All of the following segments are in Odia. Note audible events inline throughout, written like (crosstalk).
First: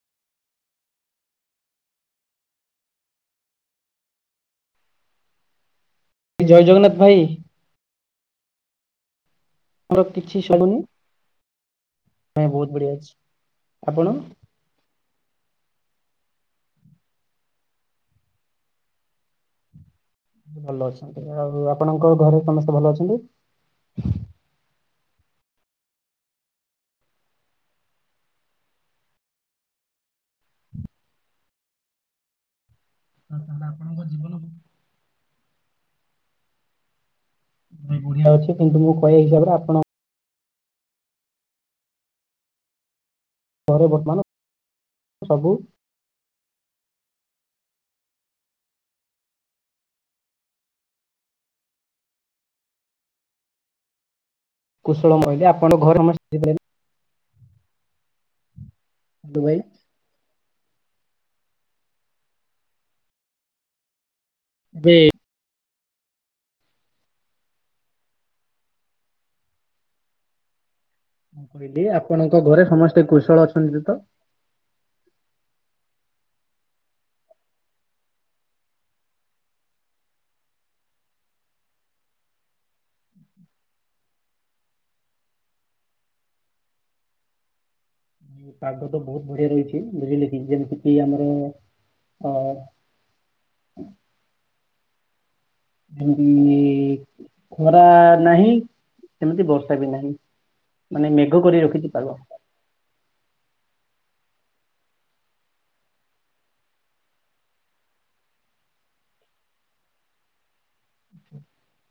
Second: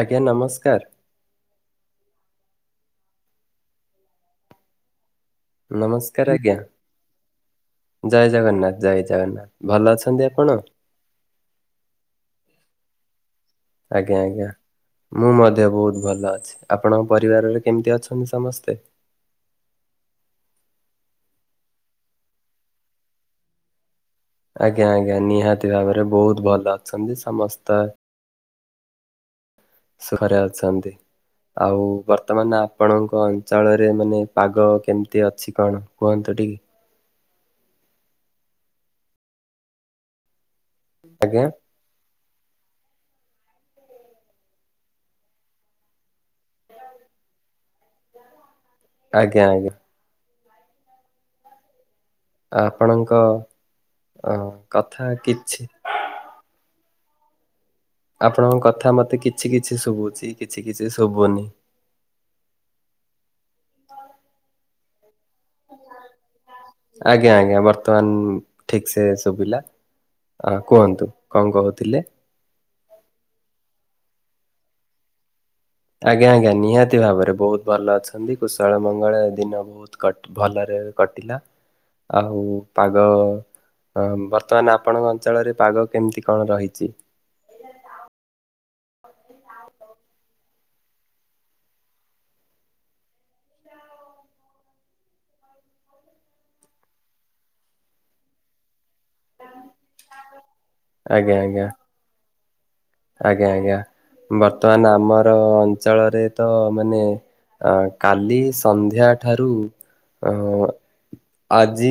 ଆଜ୍ଞା ନମସ୍କାର ନମସ୍କାର ଆଜ୍ଞା ଜୟ ଜଗନ୍ନାଥ ଭାଇ ଜୟ ଜଗନ୍ନାଥ ଜୟ ଜଗନ୍ନାଥ ଭଲ ଆର ଅଛନ୍ତି କିଛି ଆପଣ? ସନଁ ବହୁତ ବଢିଆ ଅଛି ଆପଣ? ଆଜ୍ଞା ଆଜ୍ଞା ମୁଁ ମଧ୍ୟ ବହୁତ ଭଲ ଅଛି ଆପଣଙ୍କ ପରିବାରରେ କେମିତି ଅଛନ୍ତି ସମସ୍ତେ ଭଲ ଅଛନ୍ତି ଆଉ ଆପଣଙ୍କ ଘରେ ସମସ୍ତେ ଭଲ ଅଛନ୍ତି ଆଜ୍ଞା ଆଜ୍ଞା ନିହାତି ଭାବରେ ବହୁତ ଭଲ ଅଛନ୍ତି ସମସ୍ତେ ସୁଖରେ ଅଛନ୍ତି ଆଉ ବର୍ତ୍ତମାନ ଆପଣଙ୍କ ତାହେଲେ ଅଞ୍ଚଳରେ ଆପଣଙ୍କ ମାନେ ଜୀବନ ପାଗ କେମିତି ଅଛି କଣ କୁହନ୍ତୁ ଟିକେ ବଢିଆ ଅଛି କିନ୍ତୁ ମୁଁ କହିବା ହିସାବରେ ଆପଣ ଆଜ୍ଞା ଘରେ ବର୍ତ୍ତମାନ ସବୁ ଆଜ୍ଞା ଆଜ୍ଞା ଆପଣଙ୍କ ଅ କଥା କୁଶଳ କହିଲେ କିଛି ଆପଣଙ୍କ ଘରେ ସମସ୍ତେ ଆପଣଙ୍କ କଥା ମତେ କିଛି ଭାଇ କିଛି ଶୁଭୁଛି କିଛି କିଛି ଶୁଭନି ହଁ ଆଛା ଆଜ୍ଞା ଆଜ୍ଞା ବର୍ତ୍ତମାନ ଠିକ ସେ ଶୁଭିଲା କୁହନ୍ତୁ କଣ ମୁଁ କହିଲି କହୁଥିଲେ? ଆପଣଙ୍କ ଘରେ ସମସ୍ତେ କୁଶଳ ଅଛନ୍ତି ତ ଆଜ୍ଞା ଆଜ୍ଞା ନିହାତି ଭାବରେ ବହୁତ ଭଲ ଅଛନ୍ତି କୁଶଳ ମଙ୍ଗଳ ଦିନ ବହୁତ ଭଲରେ କଟିଲା ଆଉ ପାଗ ହଁ ବର୍ତ୍ତମାନ ଆପଣଙ୍କ ଅଞ୍ଚଳରେ ପାଗ କେମିତି କଣ ରହିଛି ପାଗ ତ ବହୁତ ବଢିଆ ରହିଛି ବୁଝିଲେ କି ଯେମିତି କି ଆମର ଅ ହୁଁ ହୁଁ ଖରା ନାହିଁ ସେମିତି ବର୍ଷା ବି ନାହିଁ ମାନେ ଆଜ୍ଞା ମେଘ କରି ଆଜ୍ଞା ରଖିଛି ପାଗ। ଆଜ୍ଞା ଆଜ୍ଞା ବର୍ତ୍ତମାନ ଆମର ଅଞ୍ଚଳରେ ତ ମାନେ ଆ କାଲି ସନ୍ଧ୍ୟା ଠାରୁ ଅ ଆଜି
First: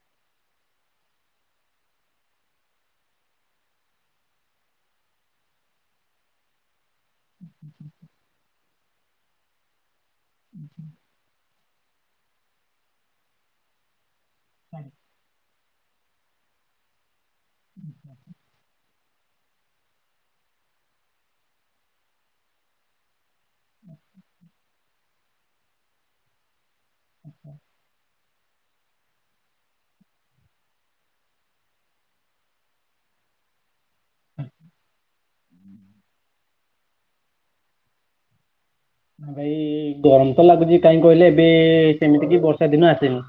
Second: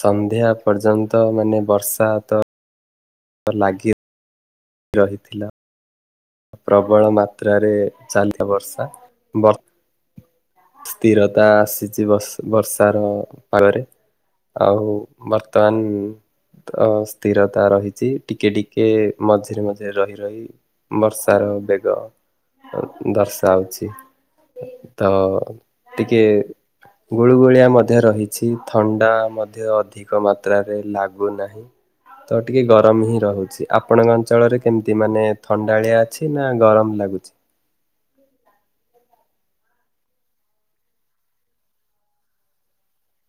ସନ୍ଧ୍ୟା ପର୍ଯ୍ୟନ୍ତ ମାନେ ବର୍ଷା ତ ଲାଗି ରହିଥିଲା। ପ୍ରବଳ ମାତ୍ରାରେ ଚାଲି ଥିଲା ବର୍ଷା। ସ୍ଥିରତା ଆସିଛି ବର୍ଷାର ପାଗରେ। ଆଉ ବର୍ତ୍ତମାନ ତ ସ୍ଥିରତା ରହିଛି ଟିକେ ଟିକେ ମଝିରେ ମଝିରେ ରହି ରହି ବର୍ଷାର ବେଗ ଦର୍ଶାଉଛି ତ ଟିକେ ଗୁଳୁଗୁଳିଆ ମଧ୍ୟ ରହିଛି ଥଣ୍ଡା ମଧ୍ୟ ଅଧିକ ମାତ୍ରାରେ ଲାଗୁନାହିଁ। ତ ଟିକେ ଗରମ ହିଁ ରହୁଛି ଆପଣଙ୍କ ଅଞ୍ଚଳରେ କେମିତି ମାନେ ଥଣ୍ଡାଳିଆ ଅଛି ନା ଗରମ ଲାଗୁଛି? (inaudible) ହଁ ଭାଇ ଗରମ ତ ଲାଗୁଛି କାହିଁ କହିଲେ ଏବେ ସେମିତି କି ବର୍ଷା ଦିନ ଆସିନି।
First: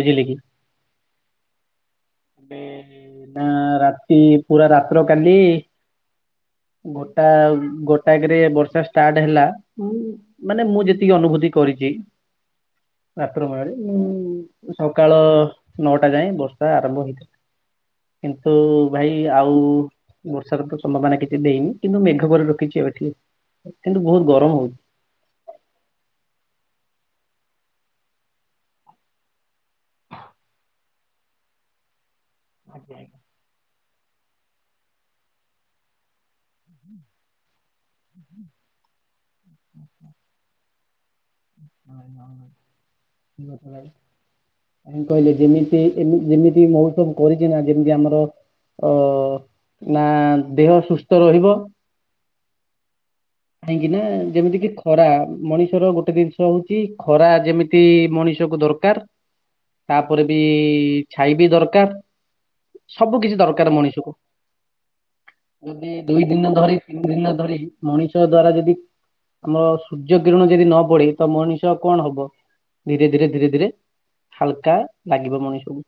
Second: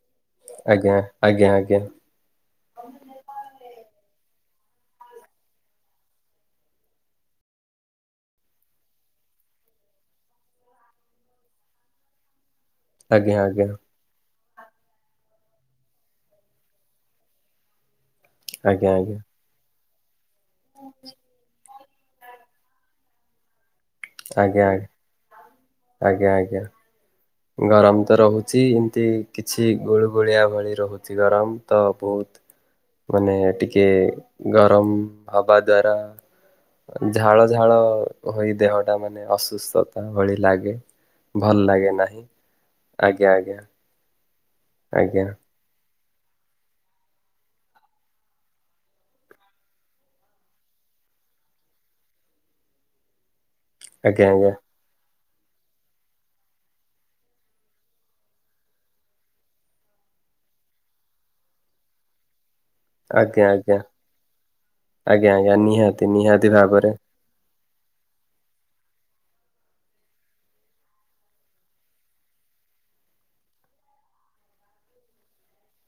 ବୁଝିଲେ କି ଆଜ୍ଞା ଆଜ୍ଞା ଆଜ୍ଞା। (inaudible) ଏବେ ନା (inaudible) ପୁରା ରାତ୍ର କାଲି ଗୋଟା ଗୋଟାକରେ ବର୍ଷା ଷ୍ଟାର୍ଟ ହେଲା। ହଁ ମାନେ ମୁଁ ଯେତିକି ଅନୁଭୂତି କରିଛି ଆଜ୍ଞା ରାତ୍ର ଆଜ୍ଞା କାଳରେ ମୁଁ ସକାଳ ନଅଟା ଯାଏ ବର୍ଷା ଆରମ୍ଭ ହେଇଥିଲା। କିନ୍ତୁ ଆଜ୍ଞା ଭାଇ ଆଉ ବର୍ଷାର ତ ସମ୍ଭାବନା କିଛି ଦେଇନି। କିନ୍ତୁ ମେଘ ପରେ ରଖିଛି ଏବେ ଠିକିଛି କିନ୍ତୁ ବହୁତ ଆଜ୍ଞା ଆଜ୍ଞା ଗରମ ଆଜ୍ଞା ହଉଚି। ଆଜ୍ଞା ଆଜ୍ଞା। ଗରମ ତ ରହୁଛି ଏମିତି କିଛି ଗୁଳୁ ଗୁଳିଆ ଭଳି ରହୁଛି ଗରମ ତ ବହୁତ ଆଜ୍ଞା ଆଜ୍ଞା ମାନେ ଟିକେ ଗରମ ହବା ଦ୍ଵାରା ଝାଳ ଝାଳ ହୋଇ ଦେହଟା ମାନେ ଅସୁସ୍ଥତା ଭଳି ଲାଗେ। ଭଲ ଲାଗେ ନାହିଁ। ଆଜ୍ଞା (inaudible) ଆଜ୍ଞା କଣ ଆଜ୍ଞା କହିଲେ ଯେମିତି ଏ ଯେମିତି ମହୋତ୍ସବ କରିଛି ନା ଯେମିତି ଆମର ଅ ନା ଦେହ ସୁସ୍ଥ ରହିବ। କାହିଁକି ନା ଆଜ୍ଞା ଯେମିତି କି ଖରା ମଣିଷର ଗୋଟେ ଜିନିଷ ହଉଛି ଖରା ଯେମିତି ମଣିଷ କୁ ଦରକାର। ତାପରେ ବି ଛାଇ ବି ଦରକାର। ସବୁ କିଛି ଆଜ୍ଞା ଆଜ୍ଞା ଆଜ୍ଞା ଦରକାର ଆଜ୍ଞା ମଣିଷକୁ। ଆଜ୍ଞା ଯଦି ନିହାତି ଦୁଇ ନିହାତି ଦିନ ଧରି ଭାବରେ ତିନି ଦିନ ଧରି ତ ଦ୍ଵାରା ଯଦି ଆମ ସୂର୍ଯ୍ୟ କିରଣ ଯଦି ନ ପଡେ ତ ମଣିଷ କଣ ହବ ଧୀରେ ଧୀରେ ଧୀରେ ଧୀରେ ହାଲକା ଲାଗିବ ମଣିଷକୁ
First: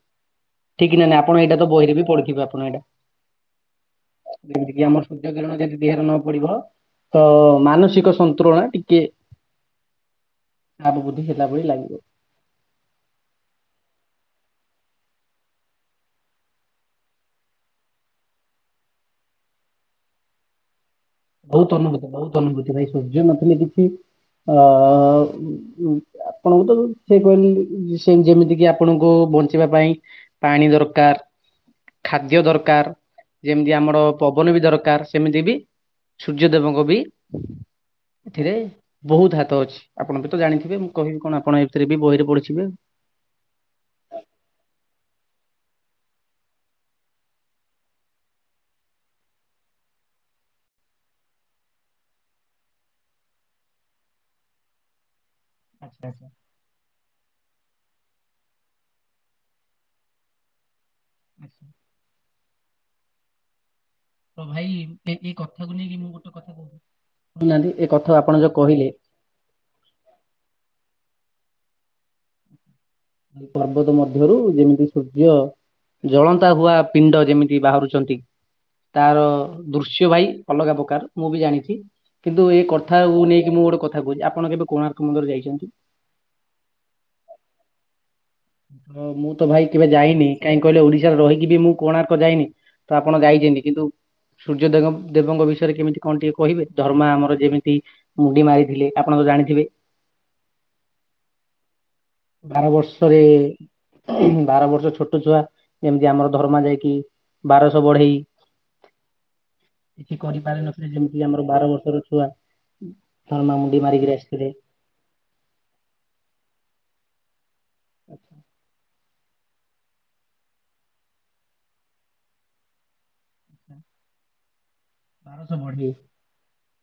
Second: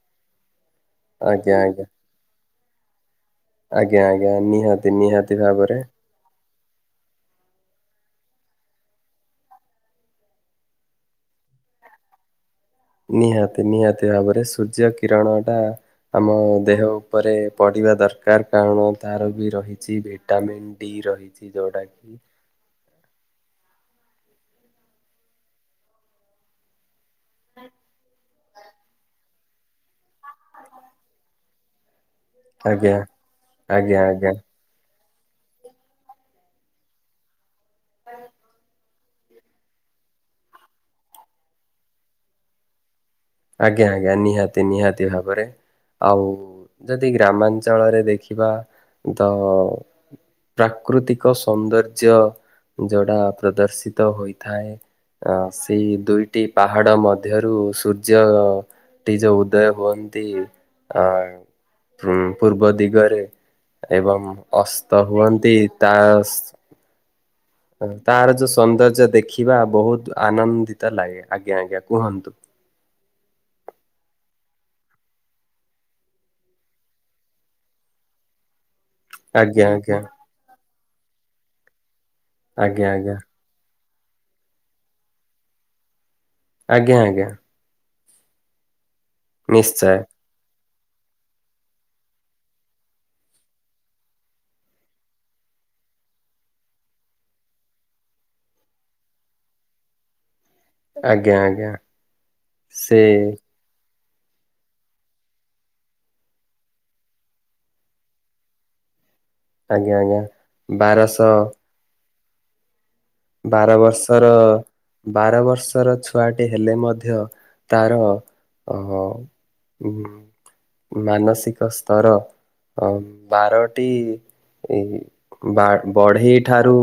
ଠିକ ନା ନାଇଁ ଆପଣ ଆଜ୍ଞା ଏଇଟା ତ ଆଜ୍ଞା ବହିରେ ବି ପଢିଥିବେ ଆପଣ ଏଇଟା। ଆଜ୍ଞା ଆଜ୍ଞା ଯେମିତିକି ନିହାତି ଆମର ସୂର୍ଯ୍ୟ ନିହାତି କିରଣ ଭାବରେ ଯଦି ଦେହରେ ନ ପଡିବ ତ ମାନସିକ ସନ୍ତୁଳନା ଟିକେ ଆ ବୋଧି ହେଲା ଭଳି ଲାଗିବ। ନିହାତି ନିହାତି ଭାବରେ ସୂର୍ଯ୍ୟ କିରଣ ଟା ଆମ ଦେହ ଉପରେ ପଡି ପଡିବା ଦରକାର କାରଣ ତାର ବି ରହିଛି ଭିଟାମିନ୍ (inaudible) ବହୁତ ଯୋଉଟା ଅନୁଭୂତି କି ବହୁତ ଅନୁଭୂତି ଭାଇ ସୂର୍ଯ୍ୟ ନଥିଲେ କିଛି ଅ ଅ ଅ ଆପଣଙ୍କୁ ତ ସେ କହିଲେ ସେ ଯେମିତି କି ଆପଣଙ୍କୁ ବଞ୍ଚିବା ପାଇଁ ପାଣି ଦରକାର। (inaudible) ଖାଦ୍ୟ ଦରକାର ଆଜ୍ଞା ଯେମିତି ଆଜ୍ଞା ଆମର ଆଜ୍ଞା ପବନ ବି ଦରକାର ସେମିତି ବି ସୂର୍ଯ୍ୟଦେବଙ୍କ ବି ଏଥିରେ ବହୁତ ହାତ ଅଛି। ଆପଣ ବି ତ ଜାଣିଥିବେ, ମୁଁ କହିବି କଣ ଆପଣ ଏ ଭିତରେ ବି ବହିରେ ପଢିଥିବେ। ଆଜ୍ଞା ଆଜ୍ଞା। ନିହାତି ନିହାତି ଭାବରେ ଆଉ ଯଦି ଗ୍ରାମାଞ୍ଚଳରେ ଦେଖିବା ତ ପ୍ରାକୃତିକ ସୌନ୍ଦର୍ଯ୍ୟ ଯୋଉଟା ପ୍ରଦର୍ଶିତ ହୋଇଥାଏ ଅ ସେଇ ଆଚ୍ଛା ଆଚ୍ଛା ଦୁଇଟି ପାହାଡ ମଧ୍ୟରୁ ସୂର୍ଯ ର୍ଯ୍ୟ ନିଜ ଉଦୟ ହୁଅନ୍ତି। ଆ ଆଚ୍ଛା ହୁଁ। ପୂର୍ବ ଦିଗରେ ଏବଂ ତ ଭାଇ ଅସ୍ତ ଏ ଏଇ ହୁଅନ୍ତି କଥାକୁ ତା ନେଇକି ମୁଁ ଗୋଟେ କଥା କହୁଥିଲି ଶୁଣୁନାହାନ୍ତି ଏ କଥା ତାର ଆପଣ ଯୋଉ କହିଲେ ସୌନ୍ଦର୍ଯ୍ୟ ଦେଖିବା ବହୁତ ଆନନ୍ଦିତ ଲାଗେ। ଆଜ୍ଞା ଆଜ୍ଞା। କୁହନ୍ତୁ। ପର୍ବତ ମଧ୍ଯ ରୁ ଯେମିତି ସୂର୍ଯ୍ୟ, ଜଳନ୍ତା ହୁଆ ପିଣ୍ଡ ଯେମିତି ବାହାରୁଛନ୍ତି ତାର ଆଜ୍ଞା ଆଜ୍ଞା ଦୃଶ୍ୟ ଭାଇ ଅଲଗା ପ୍ରକାରର, ମୁଁ ବି ଜାଣିଚି। କିନ୍ତୁ ଏ ଆଜ୍ଞା ଆଜ୍ଞା କଥାକୁ ନେଇକି ମୁଁ ଗୋଟେ କଥା କହୁଚି। ଆପଣ କେବେ କୋଣାର୍କ ମନ୍ଦିର ଯାଇଚନ୍ତି? ଆଜ୍ଞା ଆଜ୍ଞା। ତ ମୁଁ ତ ଭାଇ କେବେ ନିଶ୍ଚୟ ଯାଇନି, କାହିଁ କି କହିଲେ ଓଡିଶାରେ ରହିକି ବି ମୁଁ କୋଣାର୍କ ଯାଇନି। ତ ଆପଣ ଯାଇଛିନ୍ତି କିନ୍ତୁ ସୂର୍ଯ୍ୟ ଦେଙ୍କ ଦେବଙ୍କ ବିଷୟରେ କେମିତି କଣ ଟିକେ କହିବେ? ଧରମା ଆମର ଯେମିତି ମୁଣ୍ଡି ମାରିଥିଲେ, ଆପଣଙ୍କ ତ ଜାଣିଥିବେ? ଆଜ୍ଞା ଆଜ୍ଞା। ସେ ରେ ବାର ବର୍ଷ ଛୋଟ ଛୁଆ ଯେମତି ଆମର ଧରମା ଯାଇକି ବାରଶହ ବଢେଇ, ଆଜ୍ଞା କିଛି ଆଜ୍ଞା କରିପାରିନଥିଲେ ଯେମତି ବାରଶହ ଆମର ବାର ବର୍ଷର ଛୁଆ। ହୁଁ। ବାର ବର୍ଷର, ବାର ବର୍ଷର ଛୁଆଟି ହେଲେ ମଧ୍ୟ ତାର ଅ ଉମ୍ ମାନସିକ ସ୍ତର ଅ ବାରଟି ଏଇ ବା ବଢେଇ ଠାରୁ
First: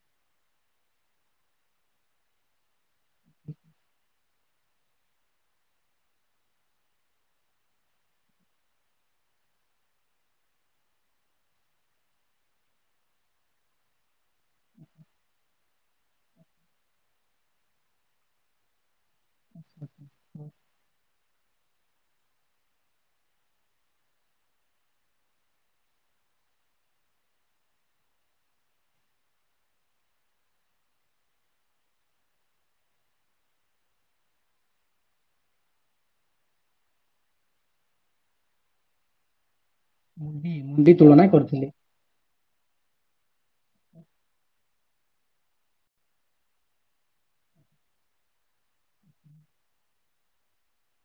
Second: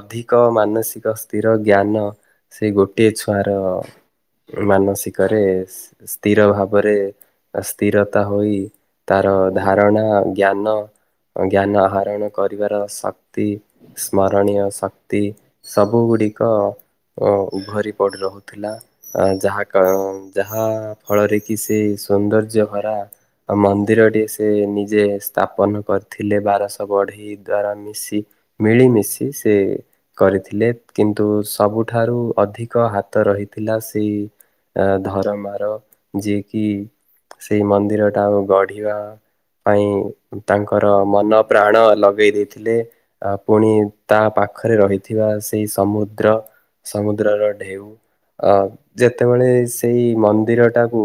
ଅଧିକ ମାନ ମାନସିକ ସ୍ଥିର, ଜ୍ଞାନ ସେଇ ଗୋଟିଏ ଛୁଆର ମାନସିକରେ ସି-ସ୍ଥିର ଭାବରେ ସ୍ଥିରତା ହୋଇ ତାର ଧାରଣା, ଜ୍ଞାନ ଜ୍ଞାନ ଆହରଣ କରିବାର ଶକ୍ତି, ସ୍ମରଣୀୟ ଶକ୍ତି ସବୁ ଗୁଡ଼ିକ ଉମ୍ ଭରି ପଡ଼ି ରହୁଥିଲା ଅ ଯାହା କ ଯାହା ଫଳରେ କି ସେଇ ସୌନ୍ଦର୍ଯ୍ୟ ଭରା ମନ୍ଦିରଟିଏ ସେ ନିଜେ ସ୍ଥାପନ କରିଥିଲେ, ବାରଶହ ବଢେଇ ଦ୍ଵାରା ମିଶି। ମିଳିମିଶି ସେ କରିଥିଲେ। କିନ୍ତୁ ସବୁଠାରୁ ଅଧିକ ହାତ ରହିଥିଲା ସେଇ ଆ ଧରମାର, ଯିଏ କିି ସେଇ ମନ୍ଦିରଟା ଆଉ ଗଢିବା ପାଇଁ ମୁଣ୍ଡି ତାଙ୍କର ମୁଣ୍ଡି ତୁଳନା ମନ କରିଥିଲେ। ପ୍ରାଣ ଲଗେଇ ଦେଇଥି ଥିଲେ, ପୁଣି ତା ପାଖରେ ରହି ଥିବା ସେଇ ସମୁଦ୍ର, ସମୁଦ୍ରର ଢେଉ ଅ ଯେତେବେଳେ ସେଇ ମନ୍ଦିରଟାକୁ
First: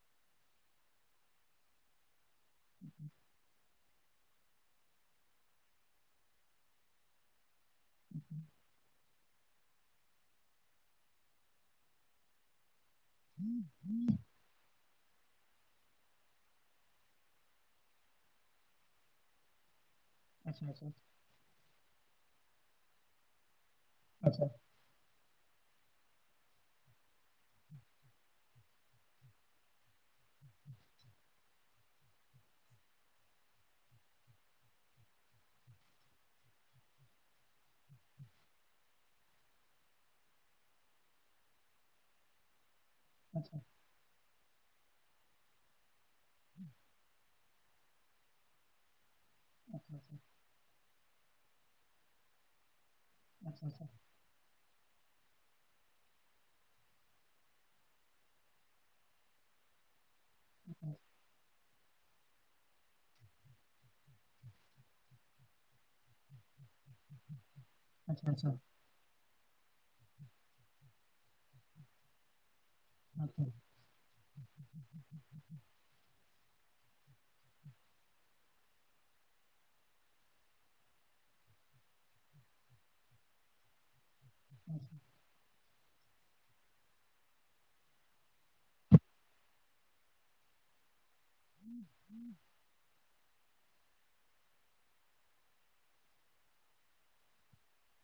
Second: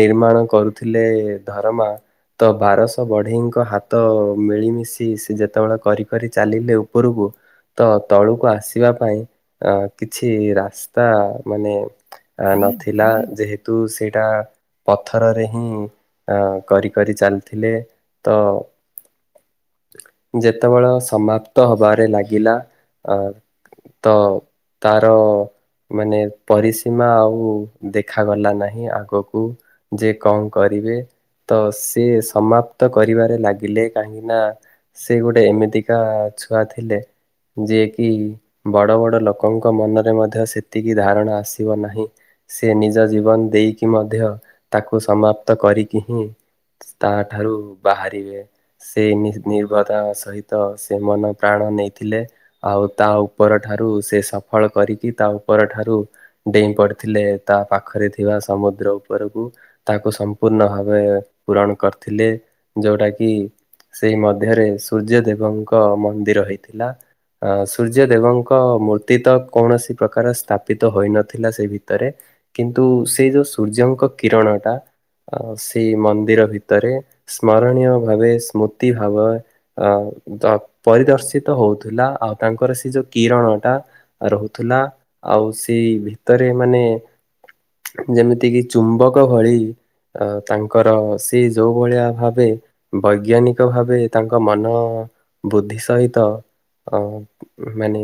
ନିର୍ମାଣ କରୁଥିଲେ ଧର ମା ତ ବାରଶହ ବଢେଇଙ୍କ ହାତ ମିଳିମିଶି, ସେ ଯେତେବେଳେ କରି କରି ଚାଲିଲେ ଉପରକୁ ତ ତଳୁକୁ ଆସିବା ପାଇଁ ଅ କିଛି ରାସ୍ତା ମାନେ ନଥି ଥିଲା, ଯେହେତୁ ସେଇଟା ପଥରରେ ହିଁ କରି କରି ଚାଲିଥିଲେ, ତ ଆଚ୍ଛା ଆଚ୍ଛା ଯେତେବେଳ ସମାପ୍ତ ହବାରେ ଲାଗିଲା, ଅ ତ ଆଚ୍ଛା ତାର ମାନେ ପରିସୀମା ଆଉ ଦେଖାଗଲା ନାହିଁ ଆଗକୁ, ଯେ କଣ କରି ବେ ତ ସିଏ ସମାପ୍ତ କରିବାରେ ଲାଗିଲେ, କାହିଁକିନା ସେ ଗୋଟେ ଏମିତିକା ଛୁଆ ଥିଲେ ଯିଏ କି ବଡ଼ ବଡ଼ ଲୋକଙ୍କ ମନରେ ମଧ୍ୟ ସେତିକି ଧାରଣା ଆସିବ ନାହିଁ ସେ ନି ନିଜ ଜୀବନ ଦେଇକି ମଧ୍ୟ ତାକୁ ସମାପ୍ତ କରିକି ହିଁ ତା ଠାରୁ ବାହାରିବେ ସେଇ ନିହିଁ ଆଚ୍ଛା ଆଚ୍ଛା ନିର୍ବଦ ସହିତ ସେ ମନ ପ୍ରାଣ ନେଇଥିଲେ। ଆଉ ତା ଉପର ଆଚ୍ଛା ଆଚ୍ଛା ଠାରୁ ସେ ସଫଳ କରିକି ତା ଉପରଠାରୁ ଡେଇଁ ପଡିଥିଲେ ତା ପାଖରେ ଥିବା ସମୁଦ୍ର ଉପରକୁ ତାକୁ ସମୁ ପୂର୍ଣ୍ଣ ଭାବେ ପୂରଣ କରିଥିଲେ ଯୋଉଟା କିି ସେଇ ମଧ୍ୟରେ ସୂର୍ଯ୍ୟ ଦେବଙ୍କ ମନ୍ଦିର ହେଇଥିଲା। ଆ ସୂର୍ଯ୍ୟଦେବଙ୍କ ଆଚ୍ଛା ମୂର୍ତ୍ତି ତକ୍ କୌଣସି ପ୍ରକାର ସ୍ଥାପିତ ହୋଇନଥିଲା ସେଇ ଭିତରେ କିନ୍ତୁ ଆଚ୍ଛା ସେଇ ଯୋଉ ସୂର୍ଯ୍ୟଙ୍କ କିରଣଟା। ଆ ସେଇ ମନ୍ଦିର ଭିତରେ ସ୍ମରଣୀୟ ଭାବେ ସ୍ମୃତି ଭାବ ଅ ଦ ପରିଦର୍ଶିତ ହଉଥିଲା। ଆଉ ତାଙ୍କର ସେ ଯୋଉ କିରଣ ଟା ରହୁଥିଲା ଆଉ ସେଇ ଭିତରେ ମାନେ। ଯେମିତି କିି ଚୁମ୍ବକ ଭଳି ଅ ତାଙ୍କର। ତି ଯୋଉ ଭଳିଆ ଭାବେ ବୈଜ୍ଞାନିକ ଭାବେ। ତାଙ୍କ ମନ ବୁଦ୍ଧି ସହିତ ଅ ମାନେ।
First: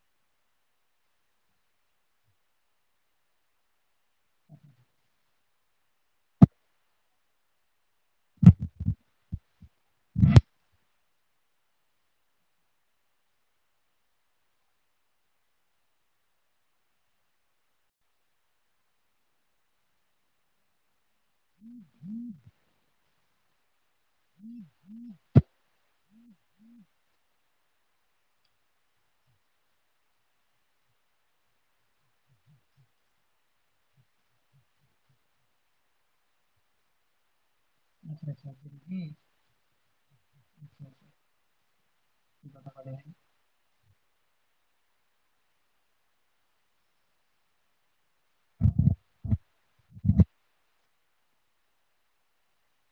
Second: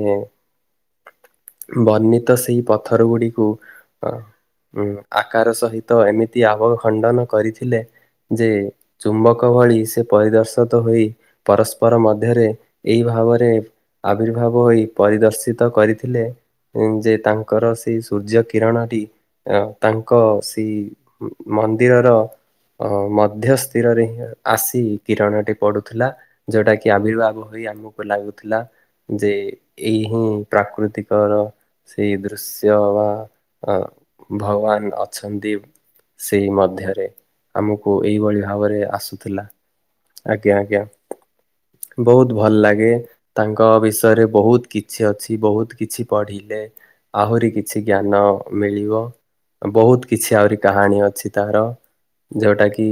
ବର୍ଣ୍ଣିତ ସେଇ ପଥର ଗୁଡିକୁ ଅ ଉ ଆକାର ସହି ତ ଏମିତି ଆବହ ଖଣ୍ଡନ କରିଥିଲେ। ଯେ ଚୁମ୍ବକ ଭଳି ସେ ପରିଦର୍ଶତ ହୋଇ ପରସ୍ପର ମଧ୍ୟରେ ଏଇ ଭ ଭାବରେ ଆବିର୍ଭାବ ହୋଇ ପରିଦର୍ଶିତ କରିଥିଲେ। ଉ ଯେ ତାଙ୍କର ସେ ସୂର୍ଯ୍ୟ କିରଣଟି ଅ ତାଙ୍କ ସି। ଉ ମନ୍ଦିରର ଅ ମଧ୍ୟସ୍ (unintelligible) ହିଁ ଆସି କିରଣଟି ପଡୁଥିଲା ଯୋଉଟା କି ଆବିର୍ଭାବ ହୋଇ ଆମକୁ ଲାଗୁଥିଲା। ଯେ ଏଇ ହିଁ ପ୍ରାକୃତିକର। ସେଇ ଦୃଶ୍ୟ ବା ଆ ଭଗବାନ ଅଛନ୍ତି। ସେଇ ମଧ୍ୟରେ। ଆମକୁ ଏଇଭଳି ଆଚ୍ଛା ଭାବରେ ଯେମିତି ଆସୁଥିଲା। ଆଜ୍ଞା ଆଜ୍ଞା। ବହୁତ ଭଲ ଲାଗେ। କ ବିଷୟରେ ବହୁତ କିଛି ଅଛି ବହୁତ କିଛି ପଢିଲେ ଆହୁରି କିଛି ଜ୍ଞାନ। ମିଳିବ ବହୁତ କିଛି ଆହୁରି କାହାଣୀ ଅଛି ତାହାର ଯୋଉଟା କି।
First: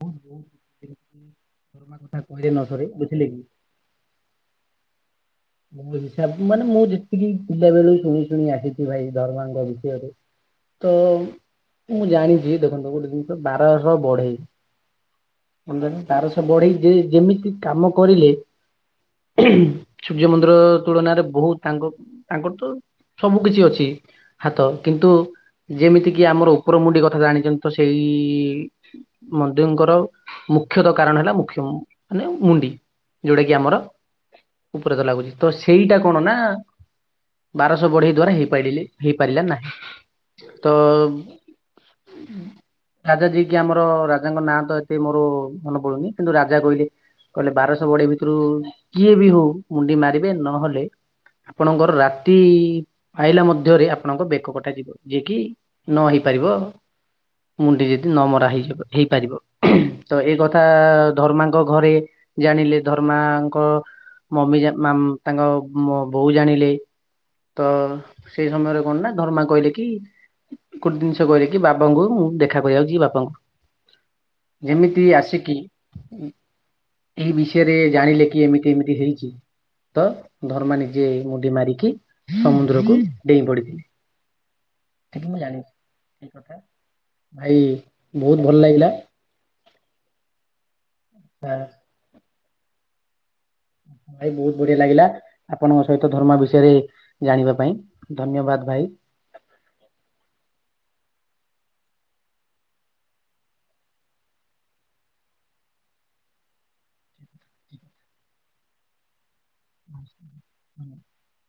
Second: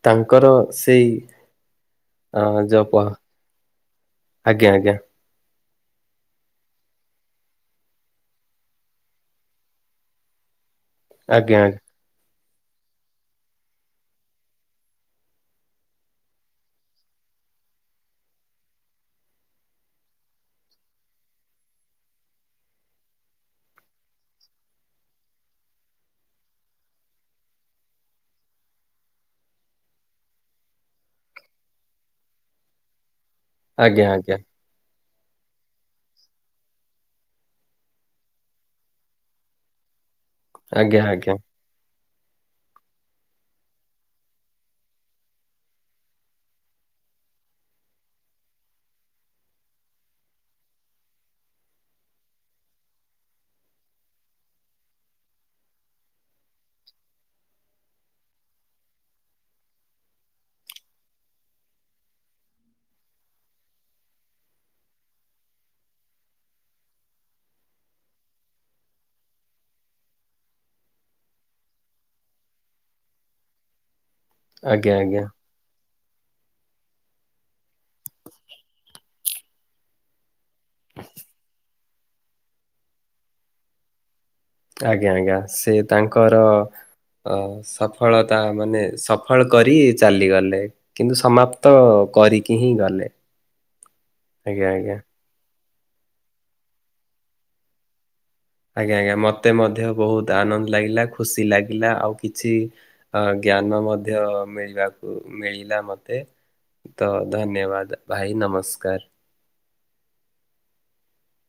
ବହୁତ ବହୁତ ତାଙ୍କର ସେଇ ଯେମିତି ଧର୍ମା କଥା ଅ କହିଲେ ନ ସରେ ଯପ। ବୁଝିଲେ କି? ଆଜ୍ଞା ଆଜ୍ଞା। ମୋ ହିସାବ ମାନେ ମୁଁ ଯେତିକି ପିଲା ବେଳୁ ଶୁଣି ଶୁଣି ଆସିଛି ଭାଇ ଧର୍ମାଙ୍କ ବିଷୟରେ। ତ ଆଜ୍ଞା ମୁଁ ଜାଣିଛି ଦେଖନ୍ତୁ ଗୋଟେ ଜିନିଷ ବାରଶହ ବଢେଇ। (unintelligible) ବାରଶହ ବଢେଇ ଯେ ଯେମିତି କାମ କରିଲେ। ସୂର୍ଯ୍ୟ ମନ୍ଦିର ତୁଳନାରେ ବହୁତ ତାଙ୍କ ତାଙ୍କର ତ। ସବୁ କିଛି ଅଛି ହାତ କିନ୍ତୁ। ଯେମିତି କିି ଆମର ଉପର ମୁଣ୍ଡି କଥା ଜାଣିଛନ୍ତି ତ ସେଇ ମନ୍ଦିଙ୍କର। ମୁଖ୍ୟତଃ କାରଣ ହେଲା ମୁଖ୍ୟ ଉ ମାନେ ମୁଣ୍ଡି। ଆଜ୍ଞା ଆଜ୍ଞା। ବୁଝିଛୁତ ସେଇଟା କଣ ନା। ବାରଶହ ବଢେଇ ଦ୍ଵାରା ହେଇପାଡିଲେ ହେଇପାରିଲା ନାହିଁ ତ। ଆଜ୍ଞା ଆଜ୍ଞା (inaudible) ରାଜା ଯିଏକି ଆମର ରାଜାଙ୍କ ନାଁ ତ ଏତେ ମୋର ମନେ ପଡୁନି କିନ୍ତୁ ରାଜା କହିଲେ। କହିଲେ ବାରଶହ ବଡେଇ ଭିତରୁ କିଏ ବି ହଉ ମୁଣ୍ଡି ମାରିବେ। ନହେଲେ ଆପଣଙ୍କର ରାତି ପାଇଲା ମଧ୍ୟରେ ଆପଣଙ୍କ ବେକ କଟା ଯିବ। ଯିଏକି ନ ହେଇ ପାରିବ। ମୁଣ୍ଡି ଯଦି ନମରା ହେଇଯିବ ହେଇପାରିବ ତ ଏଇ କଥା ଧର୍ମାଙ୍କ ଘରେ। ଜାଣିଲେ ଧର୍ମାଙ୍କ ମମି ତାଙ୍କ ବୋଉ ଜାଣିଲେ। ତ ସେଇ ସମୟରେ କଣ ନା ଧର୍ମା କହିଲେ କି? ଗୋଟେ ଜିନିଷ କହିଲେ କି ବାବାଙ୍କୁ ମୁ ଦେଖା କରିବାକୁ ଯିବି ବାପାଙ୍କୁ। ଆଜ୍ଞା ଆଜ୍ଞା ଯେମିତି ଆଜ୍ଞା ଆସିକି। ଏଇ ବିଷୟରେ ଜାଣିଲେ କି ଏମିତି ଏମିତି ହେଇଛି ତ ଧର୍ମା ନିଜେ ମୁଣ୍ଡି ମାରିକି ସମୁଦ୍ରକୁ ଡେଇଁ ପଡିଥିଲେ। ଆଜ୍ଞା ସେଠି ଆଜ୍ଞା ମୁଁ ଜାଣିଛି ସେ ଏଇ ତାଙ୍କର କଥା ଅ ଭାଇ ବହୁତ ସଫଳତା ଭଲ ମାନେ ଲାଗିଲା ସଫଳ କରି ଚାଲିଗଲେ। କିନ୍ତୁ ସମାପ୍ତ କରିକି ହିଁ ଗଲେ। ଭାଇ ବହୁତ ଆଜ୍ଞା ବଢିଆ ଆଜ୍ଞା। ଲାଗିଲା। ଆପଣଙ୍କ ସହିତ ଧରମା ବିଷୟରେ ଜାଣିବା ପାଇଁ ଧନ୍ୟବାଦ ଭାଇ। ଆଜ୍ଞା ଆଜ୍ଞା ମତେ ମଧ୍ୟ ବହୁତ ଆନନ୍ଦ ଲାଗିଲା ଖୁସି ଲାଗିଲା। ନା ଆଉ କିଛି ଅଁ ଜ୍ଞାନ ମଧ୍ୟ ମିଳିବାକୁ ମିଳିଲା ମତେ। ତ ଧନ୍ୟବାଦ ଭାଇ ନମସ୍କାର। ହ ହୁଁ। (inaudible)